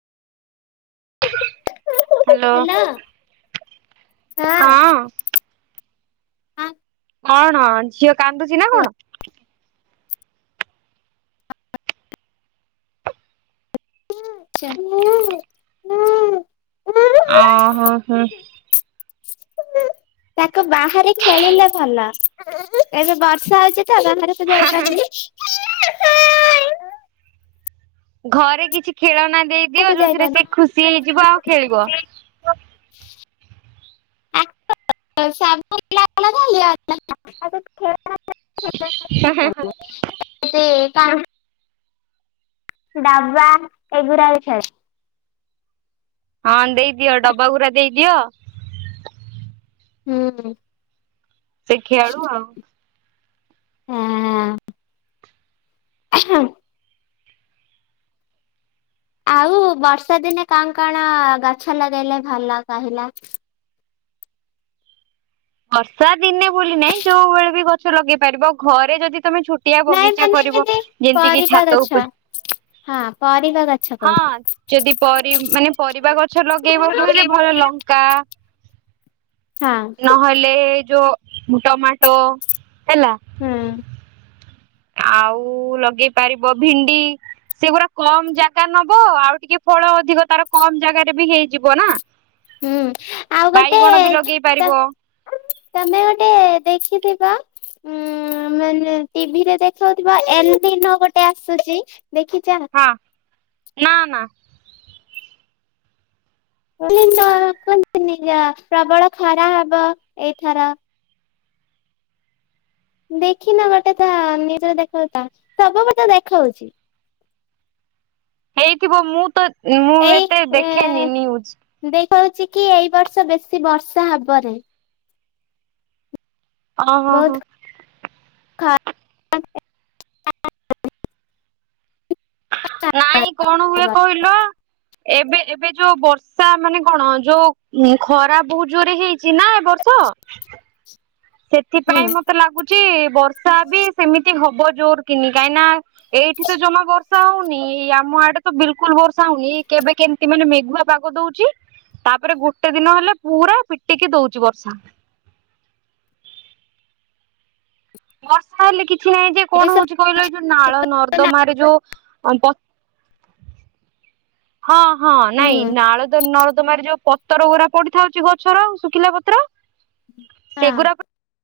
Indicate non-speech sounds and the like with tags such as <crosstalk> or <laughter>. Hello. Hello ହଁ। ହଁ। କଣ ଝିଅ କାନ୍ଦୁଛି ନା କଣ? ଛ ଓ ହୋ ହୋ। ତାକୁ ବାହି ଖେଳିଲେ ଭଲ ଏବେ ବର୍ଷା ହଉଛି ତ। ତ ଯ ଆଇପାରି ଘରେ କିଛି ଖେଳ ନାହାନ୍ତି। ଦେଇଦିଅ ବାହାରକୁ ଯୋଉଥିରେ ସେ ଯାଇପାରୁନି। ଖୁସି ହେଇଯିବ ଆଉ ଖେଳିବ <inaudible> ହଁ ହ ହ। ତା ଡବାା ଏଗୁରାଇ ସ ହଁ ଦେଇଦିଅ ଡବା ଗୁରା ଦେଇଦିଅ ହୁଁ। ସେ ଖେଳୁ ଆଉ। ହଁ। ଆଉ ବର୍ଷା ଦିନେ କଣ କଣ ଗଛ ଲଗେଇଲେ ଭଲ କହିଲା। ବର୍ଷା ଦିନେ ବୋଲିୁ ନହିଁ ଯୋଉ ବଳେ ବି ଗଛ ଲଗେଇ ପାରିବ ଘରେ ଯଦି ତମେ ଛୋଟିଆ ନାଇଁ ବଗିଚା ମାନେ କରିବ ଏମିତି ଯେମିତି କିି ପରିବା ଛାତ ଗଛ ଉପରେ ହଁ ପରିବା ଗଛ କହୁଛି। ହଁ ଯଦି ପର ମାନେ ପରିବା ଗଛ ଲଗେଇବ କହିଲେ ଭଲ। ଶ୍ରୀଲଙ୍କା। ହଁ। ନହେଲେ ଯୋଉ ଟମାଟୋ ହେଲା। ହୁଁ ଆଉ ଲଗେଇ ପାରିବ ଭିଣ୍ଡି ସେଗୁଡା କମ ଜାଗା ନବ ଆଉ ଟିକେ ଫଳ ଅଧିକ ତାର କମ ଜାଗାରେ ବି ହେଇଯିବ ନା। ହୁଁ ଆଉ ଗୋଟେ ବାଇଗଣ ବି ଲଗେଇ ପାରିବ ତମେ ଗୋଟେ ଦେଖିଥିବ। ଉଁ ମାନେ ଟିଭିରେ ଦେଖାଉଥିବା ଏ ଦିନ ଗୋଟେ ଆସୁଛି। ଦେଖିଛ। ହଁ ନା ନା କ ନିଜ ପ୍ରବଳ ଖରା ହବ ଏଇଥର ଦେଖିନ ଗୋଟେ ତା ନିଜରେ ଦେଖାଉ ସବୁବେ ତେ ଦେଖାଉଛି। ହେଇଥିବ ମୁଁ ତ ମୁଁ ଏତେ ଦେଖେନି ନିୟୁଜ ହଉଛି କି ଏଇ ବର୍ଷ ବେଶୀ ବର୍ଷା ହେବରେ ଓ ହୋ ହୋ ବହୁତ <inaudible> ନାଇଁ କଣ ହୁଏ କହିଲ ଏବେ ଏବେ ଯୋଉ ବର୍ଷା ମାନେ କଣ ଯୋଉ ଖରା ବୋହୁତ ଜୋରେ ହେଇଛି ନା ଏ ବର୍ଷ ସେଥିପାଇଁ ମତେ ଲାଗୁଛି ବର୍ଷା ବି ସେମିତି ହବ ଜୋର କିିନି କାହିଁକି ନା ଏଇଠି ତ ଜମା ବର୍ଷ ବର୍ଷା ହଉନି ଆମ ଆଡେ ତ ବିଲକୁଲ ବର୍ଷା ହଉନି କେବେ କେମିତି ମାନେ ମେଘୁଆ ପାଗ ଦଉଛି ତାପରେ ଗୋଟେ ଦିନ ହେଲେ ପୁରା ପିଟିକି ଦଉଛି ବର୍ଷା ବର୍ଷା ହେଲେ କିଛି କିଛି ନାହିଁ ଯେ କଣ ହଉଛି ହୁଁ କହିଲ ଏଇ ଯୋଉ ନାଳ ନର୍ଦ୍ଦମାରେ ଯୋଉ ହଁ ହଁ ନାଇଁ ନାଳ ନର୍ଦମା ଯୋଉ ତର ଗଡା ପଡିଥାଉଛି ଗଛର ଶୁଖିଲା ପତ୍ର ସେଗୁଡ଼ା